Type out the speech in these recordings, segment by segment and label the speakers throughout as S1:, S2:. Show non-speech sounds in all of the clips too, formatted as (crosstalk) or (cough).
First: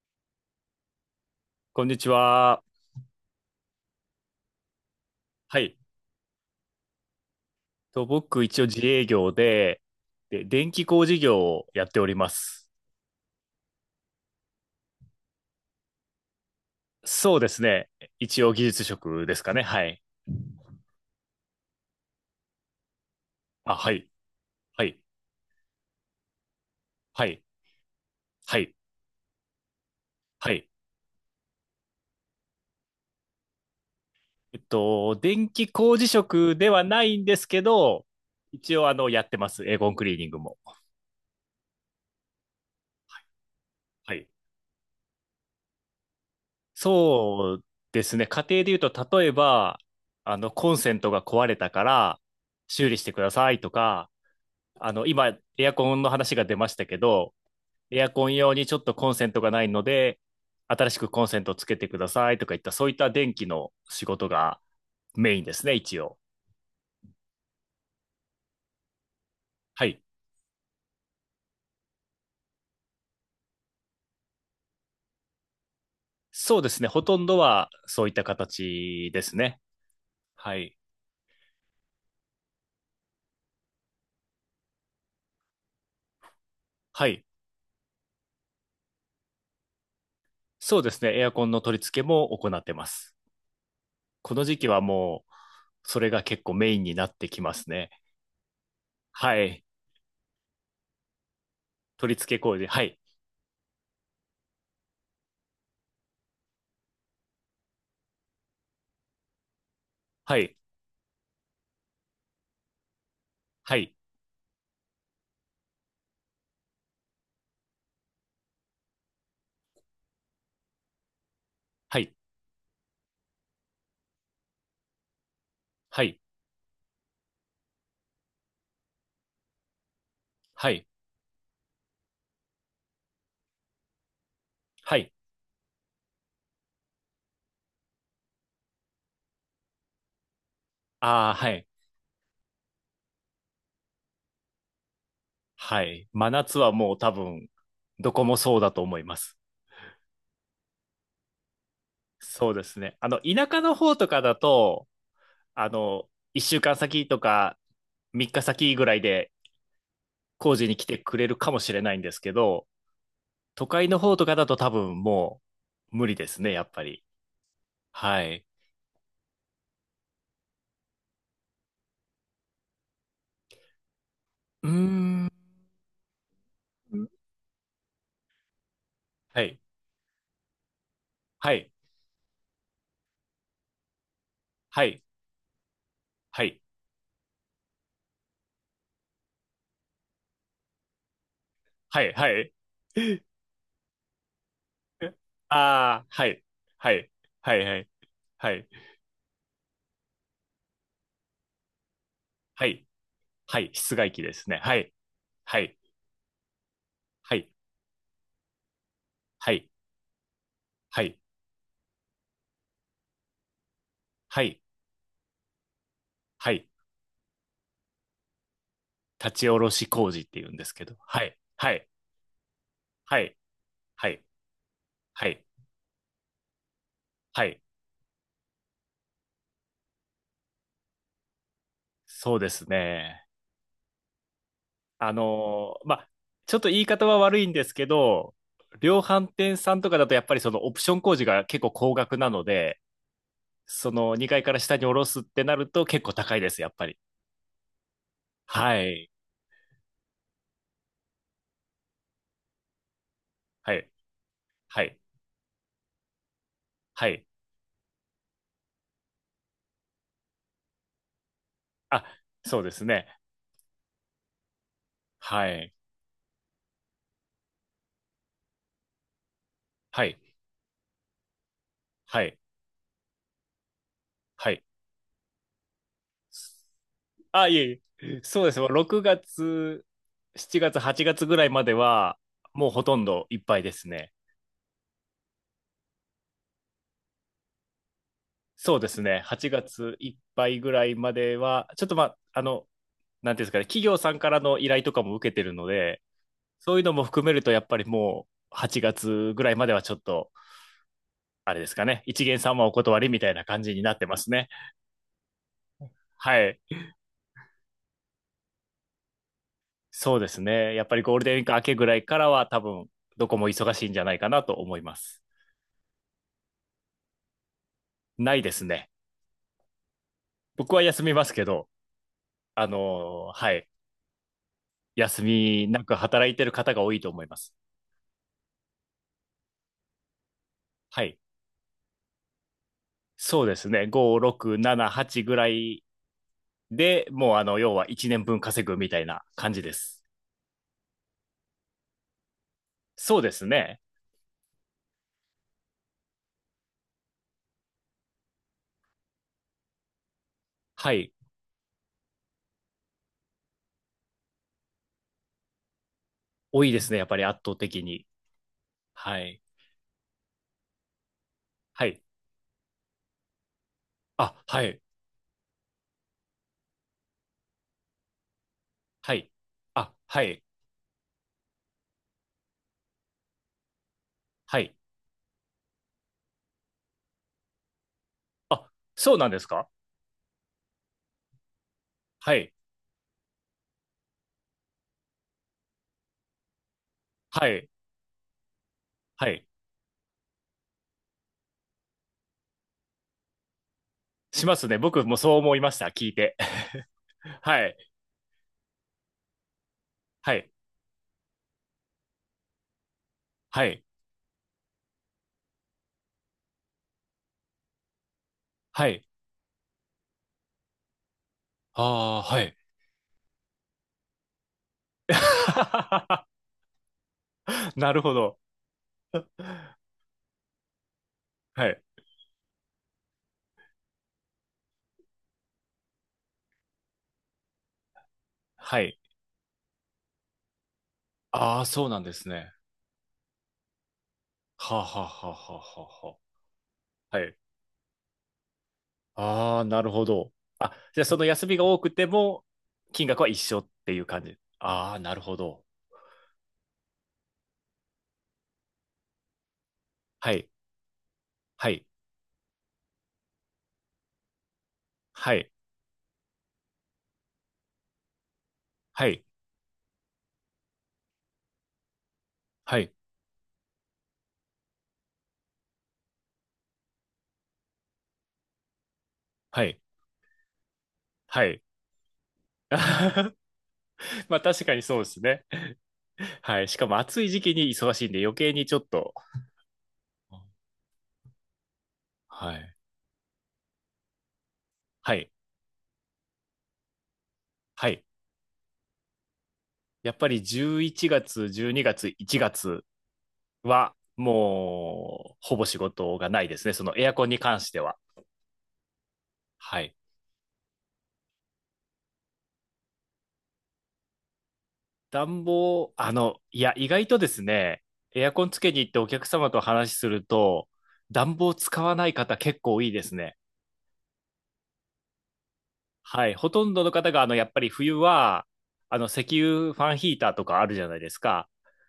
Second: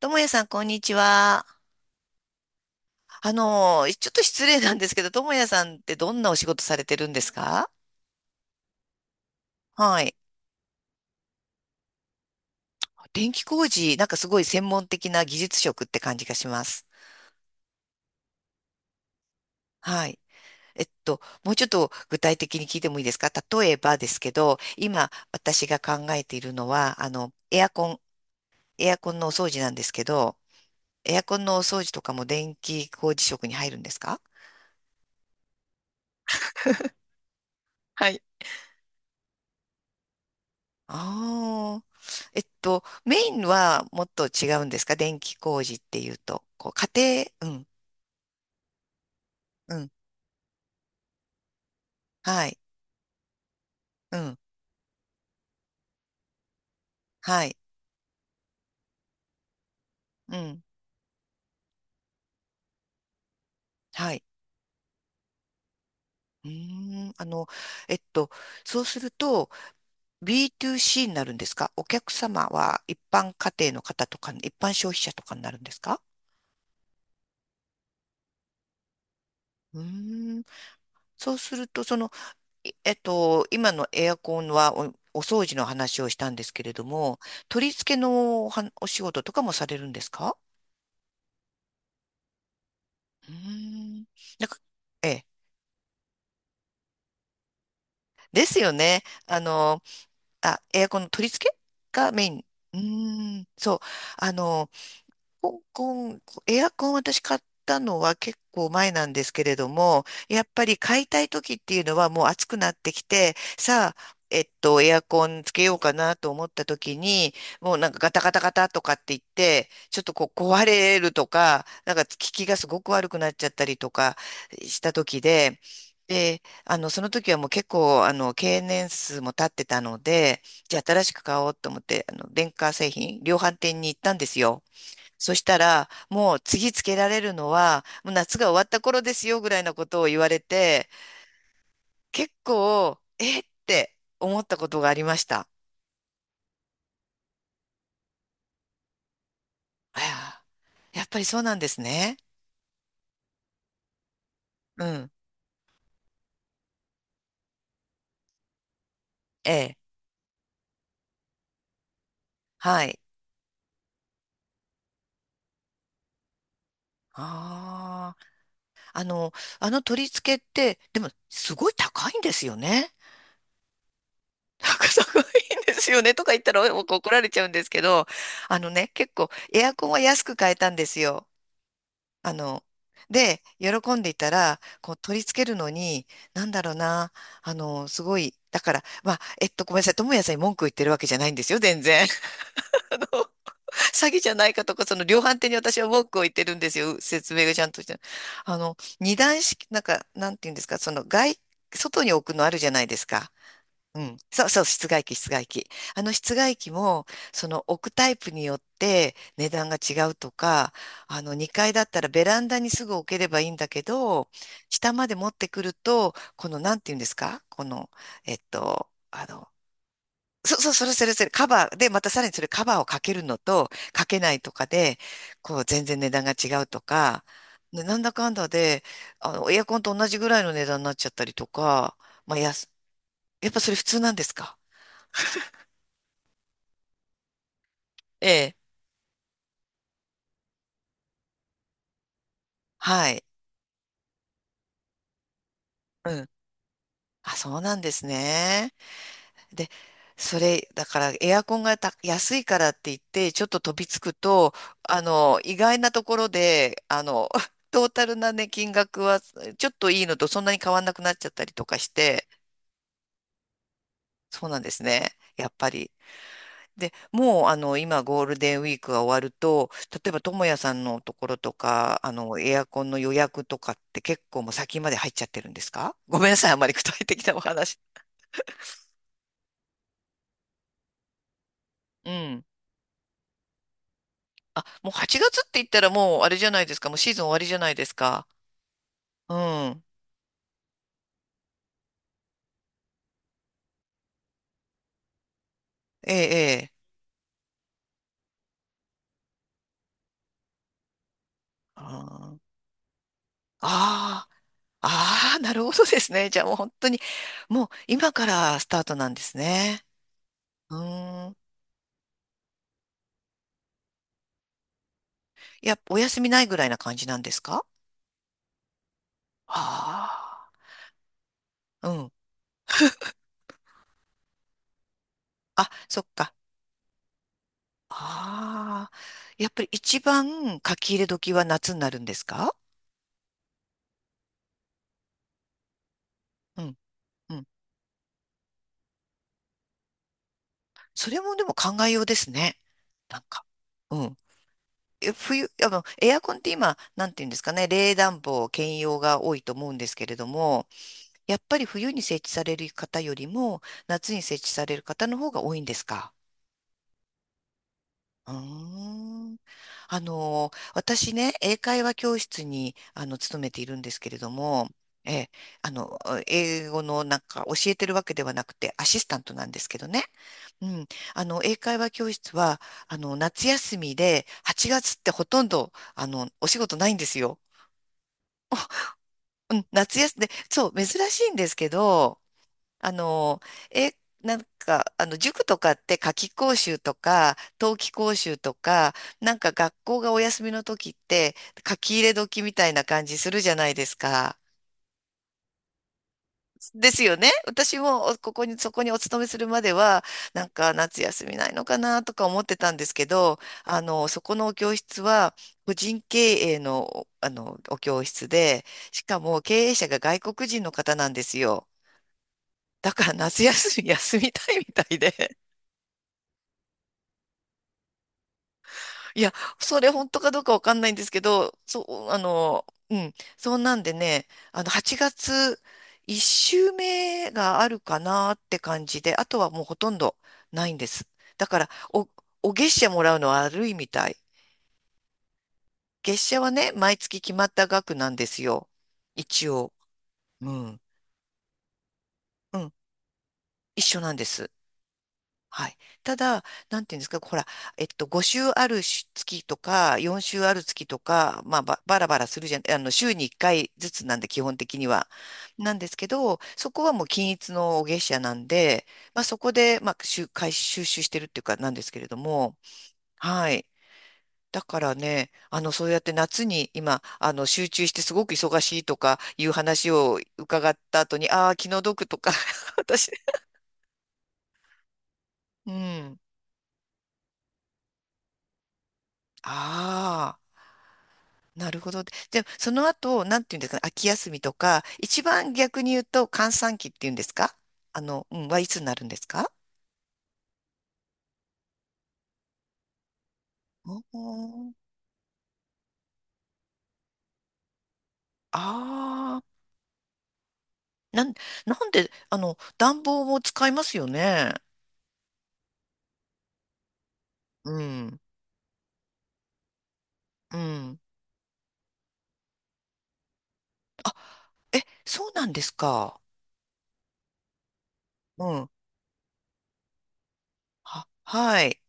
S1: ともやさん、こんにちは。
S2: こんにちは。
S1: ちょっと失礼なんですけど、ともや
S2: は
S1: さん
S2: い。
S1: ってどんなお仕事されてるんですか？
S2: 僕、一応自営業で、
S1: はい。
S2: 電気工事業をやっております。
S1: 電気工事、なんかすごい専門的な技術職って感じがします。
S2: そうですね。一応技術職ですかね。はい。
S1: はい。もうちょっと具体的に聞いてもいいですか？例
S2: あ、
S1: え
S2: は
S1: ばで
S2: い。
S1: すけど、
S2: はい。
S1: 今私が考えているのは、
S2: はい。
S1: エアコン、
S2: はい。
S1: エアコンのお掃除なんですけど、
S2: はい。
S1: エアコンのお掃除とかも電気工事職に入るんですか？
S2: 電気工事職ではないんですけど、
S1: はい、
S2: 一応、やってます。エーゴンクリーニングも。
S1: ああ。メインはもっ
S2: は
S1: と
S2: い。
S1: 違うんですか？電気工事っていうと。こう、家庭、
S2: そ
S1: う
S2: う
S1: ん、
S2: ですね。家庭で言うと、例え
S1: う
S2: ば、
S1: ん、
S2: コンセントが壊れたから、
S1: はい、
S2: 修理してくださいとか、
S1: うん、
S2: 今、エアコンの話が出ましたけど、
S1: はい、
S2: エアコン用にちょっとコンセントがないので、
S1: うん、
S2: 新しくコンセントをつけてくださいとかいった、そういった電気の仕
S1: はい。
S2: 事がメインですね、一応。
S1: うーん、えっと、そうすると
S2: はい。
S1: b to c になるんですか？お客様は一般家庭の方とか、一般消費者とかになるんですか？
S2: そうですね、ほとんどはそういった形ですね。
S1: うーん、
S2: はい。
S1: そうすると、その、いえっと、今のエアコンはお掃除の話をしたんですけれど
S2: は
S1: も、
S2: い。
S1: 取り付けのお仕事とかもされるんですか？
S2: そうですね、エアコンの取り付けも行ってます。
S1: うーん。
S2: この
S1: なん
S2: 時
S1: か、
S2: 期は
S1: え
S2: も
S1: え。
S2: う、それが結構メインになってきますね。
S1: ですよね。
S2: はい。
S1: あ、エアコンの取り付けが
S2: 取り
S1: メイ
S2: 付け
S1: ン。
S2: 工事。
S1: う
S2: はい。
S1: ーん。そう。あの、コンコン、エアコン私買ったのは結構前なんですけれども、
S2: は
S1: やっ
S2: い。
S1: ぱり買いたい時っていうのはもう暑くなってきて、
S2: は
S1: さ
S2: い。
S1: あ、エアコンつけようかなと思った時に、もうなんかガタガタガタとかって言って、ちょっとこう壊れるとか、なん
S2: は
S1: か効
S2: い。
S1: きがすごく悪くなっちゃったりとかした時で、
S2: はい。
S1: で、その時はもう結構、経年数も経ってたので、
S2: は
S1: じゃあ
S2: い。
S1: 新しく買おうと思って、電化製品、量販店に行ったんですよ。
S2: はい。
S1: そしたら、もう次つけられるのは、もう夏が終わった頃ですよぐらいのことを言われて、
S2: ああ、はい。
S1: 結構、えって思ったことがありました。
S2: はい。真夏はもう多分、どこもそうだと思います。
S1: あやっぱりそうなんですね。
S2: そうですね。田舎の方とかだ
S1: う
S2: と、
S1: ん。
S2: 1週間先とか3日先ぐらいで
S1: ええ。
S2: 工事に来てくれるかもしれないんですけど、
S1: はい。
S2: 都会の方とかだと多分もう無理ですね、やっぱり。
S1: あ
S2: は
S1: あ。
S2: い。
S1: あの、あの取り付けって、でも、すごい高いんですよね。
S2: うー
S1: なんかすごいん
S2: ん。
S1: ですよね。とか言ったら怒られちゃうんですけど、あのね、結構
S2: はい。
S1: エアコンは安く買えたんですよ。
S2: はい。
S1: あの、で、喜んでいたら、
S2: は
S1: こう
S2: い。
S1: 取り付けるのに、な
S2: は
S1: んだ
S2: い。
S1: ろうな、すごい、だから、まあ、ごめんなさい、友也さんに文句を言ってるわけじゃないんですよ、全
S2: は
S1: 然。
S2: い。はい。
S1: (laughs) あの、
S2: (laughs)
S1: 詐欺じゃないかとか、その量販店に私は文
S2: ああ、
S1: 句を
S2: は
S1: 言って
S2: い。
S1: るんです
S2: は
S1: よ、
S2: い。
S1: 説明が
S2: は
S1: ち
S2: い。
S1: ゃん
S2: は
S1: とし
S2: い。
S1: て。
S2: は
S1: あ
S2: い。
S1: の、二段式、なんか、なんていうんですか、外に置くのあるじ
S2: は
S1: ゃない
S2: い。
S1: ですか。
S2: はい、室
S1: う
S2: 外
S1: ん、
S2: 機で
S1: そう
S2: すね。
S1: そう、
S2: は
S1: 室
S2: い。
S1: 外機、室外
S2: は
S1: 機。
S2: い。
S1: あの室外機も、
S2: は
S1: そ
S2: い、
S1: の置くタイプによって値
S2: は
S1: 段
S2: い、
S1: が違うとか、
S2: はい、
S1: あの2階だったらベランダにすぐ置ければいいんだけど、
S2: はい、
S1: 下まで持ってくると、こ
S2: は
S1: の、
S2: い。
S1: なんていうんですかこの、えっと、あ
S2: 立
S1: の、
S2: ち下ろし工事って言う
S1: そ
S2: ん
S1: う
S2: で
S1: そ
S2: す
S1: う、
S2: け
S1: それ
S2: ど。
S1: それ
S2: は
S1: それ、
S2: い、
S1: カバ
S2: は
S1: ー
S2: い、
S1: で、またさらにそれカバーをかけ
S2: は
S1: るの
S2: い、
S1: と、か
S2: は
S1: け
S2: い、
S1: ないとかで、
S2: はい、
S1: こう、全然値段が違うとか、
S2: はい。
S1: ねなんだかんだで、エアコンと同じぐらいの値段になっちゃったりとか、ま
S2: そ
S1: あ、
S2: うで
S1: や
S2: す
S1: す、
S2: ね。
S1: やっぱそれ普通なんですか？
S2: まあ、ちょっと言い方は悪いんですけ
S1: え
S2: ど、
S1: え、
S2: 量販店さんとかだとやっぱりそのオプション工事が結構高額なので、
S1: はい。
S2: その2階から下に下ろすってなると結構
S1: うん。
S2: 高いです、やっぱり。
S1: あ、そうなんですね。
S2: はい、
S1: で、それ、だからエアコンが安いからって言って、ちょっと
S2: は
S1: 飛び
S2: い、
S1: つくと、
S2: はい、
S1: 意外なところで、あ
S2: はい。
S1: の、(laughs) トータルなね、金額は、ちょっといいのとそんなに変わんなくなっちゃったりとかし
S2: あ、
S1: て、
S2: そうですね。
S1: そうなんですね。
S2: は
S1: やっぱ
S2: い、
S1: り。で、もう、今、ゴールデンウィークが終わると、
S2: は
S1: 例え
S2: い、
S1: ば、ともやさんのところとか、
S2: はい、
S1: エアコンの予約とかって結構も
S2: は
S1: う
S2: い。
S1: 先まで入っちゃってるんですか？ (laughs) ごめんなさい、あまり具体的なお
S2: あ、いえ
S1: 話
S2: いえ。そうです。6月、7月、8月ぐらいまで
S1: う
S2: は、
S1: ん。
S2: もうほとんどいっぱいですね。
S1: あ、もう8月って言ったらもうあれじゃないですか。もうシーズン終わりじゃないですか。
S2: そうですね。
S1: う
S2: 8
S1: ん。
S2: 月いっぱいぐらいまでは、ちょっとまあ、なんていうんですかね、企業さんからの依頼とかも受けてるので、
S1: ええ、ええ。
S2: そういうのも含めると、やっぱりもう8月ぐらいまではちょっと、あれです
S1: あ
S2: かね、一
S1: ー
S2: 元さんはお断りみたいな感じになってま
S1: あ
S2: す
S1: ー、
S2: ね。
S1: あーなるほどですね。じゃあ
S2: は
S1: もう本
S2: い。
S1: 当に、もう今からスタートなんですね。
S2: そうです
S1: う
S2: ね。やっぱりゴール
S1: ー
S2: デ
S1: ん。
S2: ンウィーク明けぐらいからは、多分、どこも忙しいんじゃないかなと思います。
S1: いや、お休みないぐらいな感じなんですか？
S2: ないですね。
S1: あ
S2: 僕は休みますけど、
S1: あー、うん。
S2: はい。休み
S1: あ、
S2: なく
S1: そっ
S2: 働
S1: か。
S2: いてる方が多いと思います。
S1: ああ、やっぱり一番書き入
S2: は
S1: れ
S2: い。
S1: 時は夏になるんですか？
S2: そうですね。5、6、7、8ぐらい
S1: うん、
S2: で、
S1: う
S2: もう
S1: ん。
S2: 要は1年分稼ぐみたいな感じです。
S1: それもでも考えようですね。な
S2: そ
S1: ん
S2: うで
S1: か。
S2: すね。
S1: うん。冬、エアコンって今、なんていうんですかね、冷暖房兼用が多いと思うんですけれども、
S2: はい。
S1: やっぱり冬に設置される方よりも、夏に設置される方の方が多いんですか？
S2: 多いですね。やっぱり圧倒的に。
S1: うー
S2: は
S1: ん。
S2: い。
S1: あの、私ね、英会
S2: は
S1: 話
S2: い。
S1: 教室に、勤めているんですけれど
S2: あ、は
S1: も、
S2: い。
S1: ええ、あの、英語のなんか教えてるわけではなくて、アシス
S2: は
S1: タン
S2: い。
S1: トなんですけど
S2: あ、
S1: ね。
S2: はい。
S1: うん。英会話教室は、夏休みで、
S2: は
S1: 8
S2: い。
S1: 月ってほとんど、お仕事ないんですよ。
S2: あ、そうなんです
S1: うん、
S2: か？
S1: 夏休みで、そう、珍しいんですけど、
S2: はい。
S1: あの、え、なんか、塾とかって夏期講習とか、
S2: はい。
S1: 冬季講習とか、
S2: は
S1: なん
S2: い。
S1: か学校がお休みの時って、書き入れ時みたいな感じするじゃないですか。
S2: しますね。僕もそう思いました。聞いて。(laughs)
S1: ですよね。
S2: は
S1: 私
S2: い。
S1: もここに、そこにお勤めするまでは、
S2: は
S1: なん
S2: い。
S1: か夏休みないのかなとか思ってたんですけど、
S2: はい。
S1: そこのお教室は、個人経営の、お教室で、
S2: は
S1: し
S2: い。
S1: かも経営者が外国人の方なんですよ。
S2: ああ、はい。
S1: だから夏休み休みたいみたいで。
S2: (laughs) なるほど。
S1: いや、それ本当かどうかわかんないんですけど、
S2: はい。
S1: そうなんでね、8月1週目があるかなって
S2: は
S1: 感
S2: い。
S1: じで、あとはもうほとんどないんです。だか
S2: ああ、
S1: ら、
S2: そうなんです
S1: お
S2: ね。
S1: 月謝もらうのは悪いみたい。
S2: はあ、はあ、はあ、はあ、
S1: 月
S2: は
S1: 謝はね、毎
S2: あ。
S1: 月
S2: は
S1: 決
S2: い。
S1: まった額なんですよ。一
S2: ああ、
S1: 応。
S2: なるほど。
S1: う
S2: あ、
S1: ん。
S2: じゃあその休みが多くても、
S1: うん。
S2: 金額は一緒っ
S1: 一
S2: てい
S1: 緒
S2: う
S1: なんで
S2: 感じ。
S1: す。
S2: ああ、なるほど。
S1: はい。ただ、なんていうんですか、ほら、5週あるし月とか、4
S2: は
S1: 週
S2: い。
S1: ある月とか、
S2: はい。
S1: バラバラするじゃん、週に1回ずつなんで、基本的には。
S2: はい。
S1: なんですけど、そこはもう均一の月謝なんで、
S2: は
S1: まあ、
S2: い。
S1: そこで、回収集してるっていうか、なんですけれども、
S2: はい。
S1: はい。だからね、そうやって夏に今、集中してすごく忙しいとかいう
S2: はい。
S1: 話を伺った後に、
S2: は
S1: ああ、
S2: い。
S1: 気の毒とか、(laughs) 私、
S2: (laughs) まあ確かにそうですね。
S1: うん。
S2: はい。しかも暑い時期に忙しいんで余計にちょっと。
S1: ああ。なるほど。で、
S2: は
S1: そ
S2: い。
S1: の後、なんていうんですかね、秋休みとか、
S2: は
S1: 一
S2: い。
S1: 番逆に言うと、閑散期っていうんですか？
S2: はい。
S1: はいつになるんですか？
S2: やっぱり11月、12月、1月は、
S1: おー
S2: もう、ほぼ仕事がないですね。そのエアコンに関しては。
S1: ああ、
S2: はい。
S1: なん、なんで、暖房も使いますよね。
S2: 暖房、いや、意外とです
S1: う
S2: ね、
S1: ん、
S2: エアコンつけに行ってお客様と話しする
S1: う
S2: と、
S1: ん。
S2: 暖房使わない方結構いいですね。
S1: あ、え、そうなんですか。
S2: はい。ほとんどの方が、やっぱり冬
S1: う
S2: は、
S1: ん。
S2: 石油ファンヒーターとかあるじゃない
S1: は、
S2: ですか。
S1: はい。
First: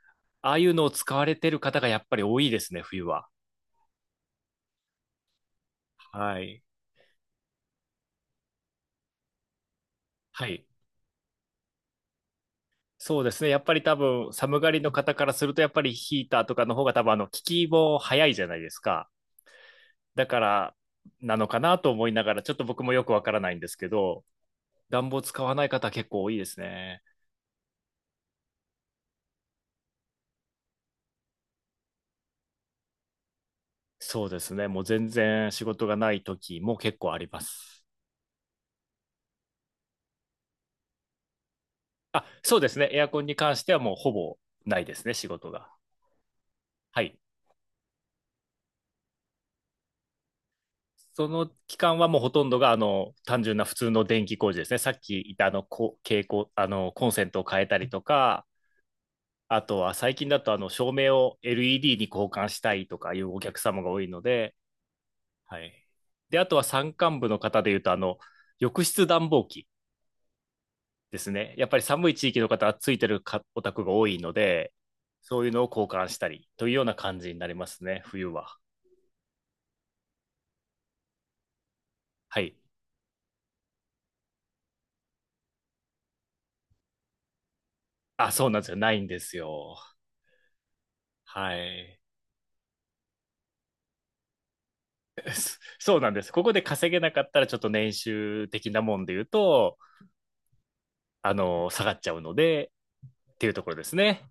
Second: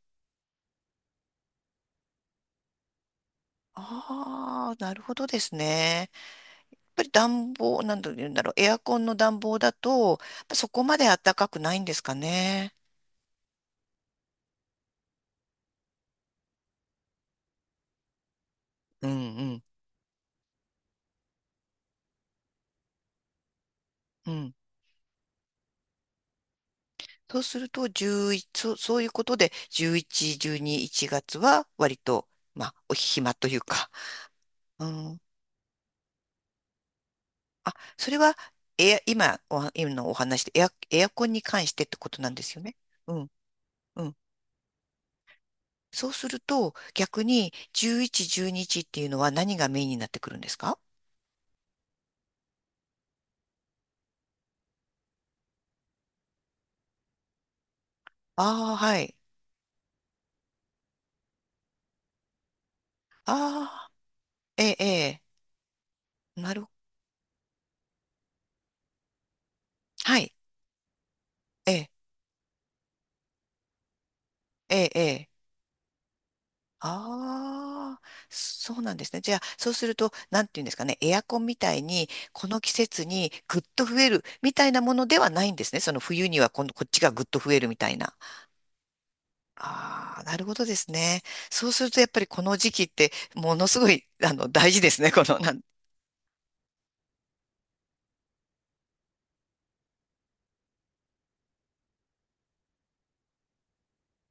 S2: ああいうのを使われてる方がやっぱり多いですね、冬は。
S1: ああ、なるほどですね。
S2: はい。
S1: やっぱり暖房、なんて言うんだろう、エアコンの暖房だと、やっ
S2: は
S1: ぱ
S2: い。
S1: そこまで暖かくないんですかね。
S2: そうですね。やっぱり多分、寒がりの方からすると、やっぱりヒーターとかの方が多分、効きも早いじゃないです
S1: う
S2: か。
S1: ん、うん。
S2: だから、なのかなと思いながら、ちょっと僕もよくわからないんですけど、
S1: うん
S2: 暖房使わない方結構多いですね。
S1: そうすると、11、そうそういうことで、11、12、1月は割と、まあ、お暇というか、
S2: そうですね。もう
S1: う
S2: 全
S1: ん。
S2: 然仕事がない時も結構ありま
S1: あ、
S2: す。
S1: それは、今、今のお話でエアコンに関してってこと
S2: あ、
S1: なんです
S2: そう
S1: よ
S2: で
S1: ね。
S2: すね。エア
S1: う
S2: コン
S1: ん、
S2: に関してはもう
S1: う
S2: ほ
S1: ん。
S2: ぼないですね、仕事が。
S1: そうすると、
S2: はい。
S1: 逆に、11、12日っていうのは何がメインになってくるんですか？
S2: その期間はもうほとんどが、単純な普通の電気工事ですね。さっき言ったこ蛍光、コンセントを変えたりとか、
S1: ああー、はい。
S2: あとは最近だとあの照明を LED に交換したいとかいうお客様
S1: ああ、
S2: が多いので、
S1: ええ、え
S2: はい。で、
S1: え、
S2: あとは山間部の方でいうと、浴室暖房機
S1: はい、
S2: ですね。やっ
S1: え
S2: ぱり
S1: え、
S2: 寒い地域の方はついてるかお宅が多いので、
S1: ええ、え
S2: そういうのを交換したりというような感じになります
S1: ああ、
S2: ね、冬は。
S1: そうなんですね。じゃあ、そうすると、なんていうんですかね、エアコンみたいに、
S2: は
S1: こ
S2: い。
S1: の季節にぐっと増えるみたいなものではないんですね。その冬には今こっちがぐっと増えるみたいな。
S2: あ、そうなんですよ。ないんですよ。
S1: ああ、なるほどですね。
S2: は
S1: そうすると、
S2: い。
S1: やっぱりこの時期って、ものすごい、大事ですね。この、な
S2: (laughs)
S1: んて
S2: そうなんです。ここで稼げなかったら、ちょっと年収的なもんで言うと、下がっちゃうので、っていうところですね。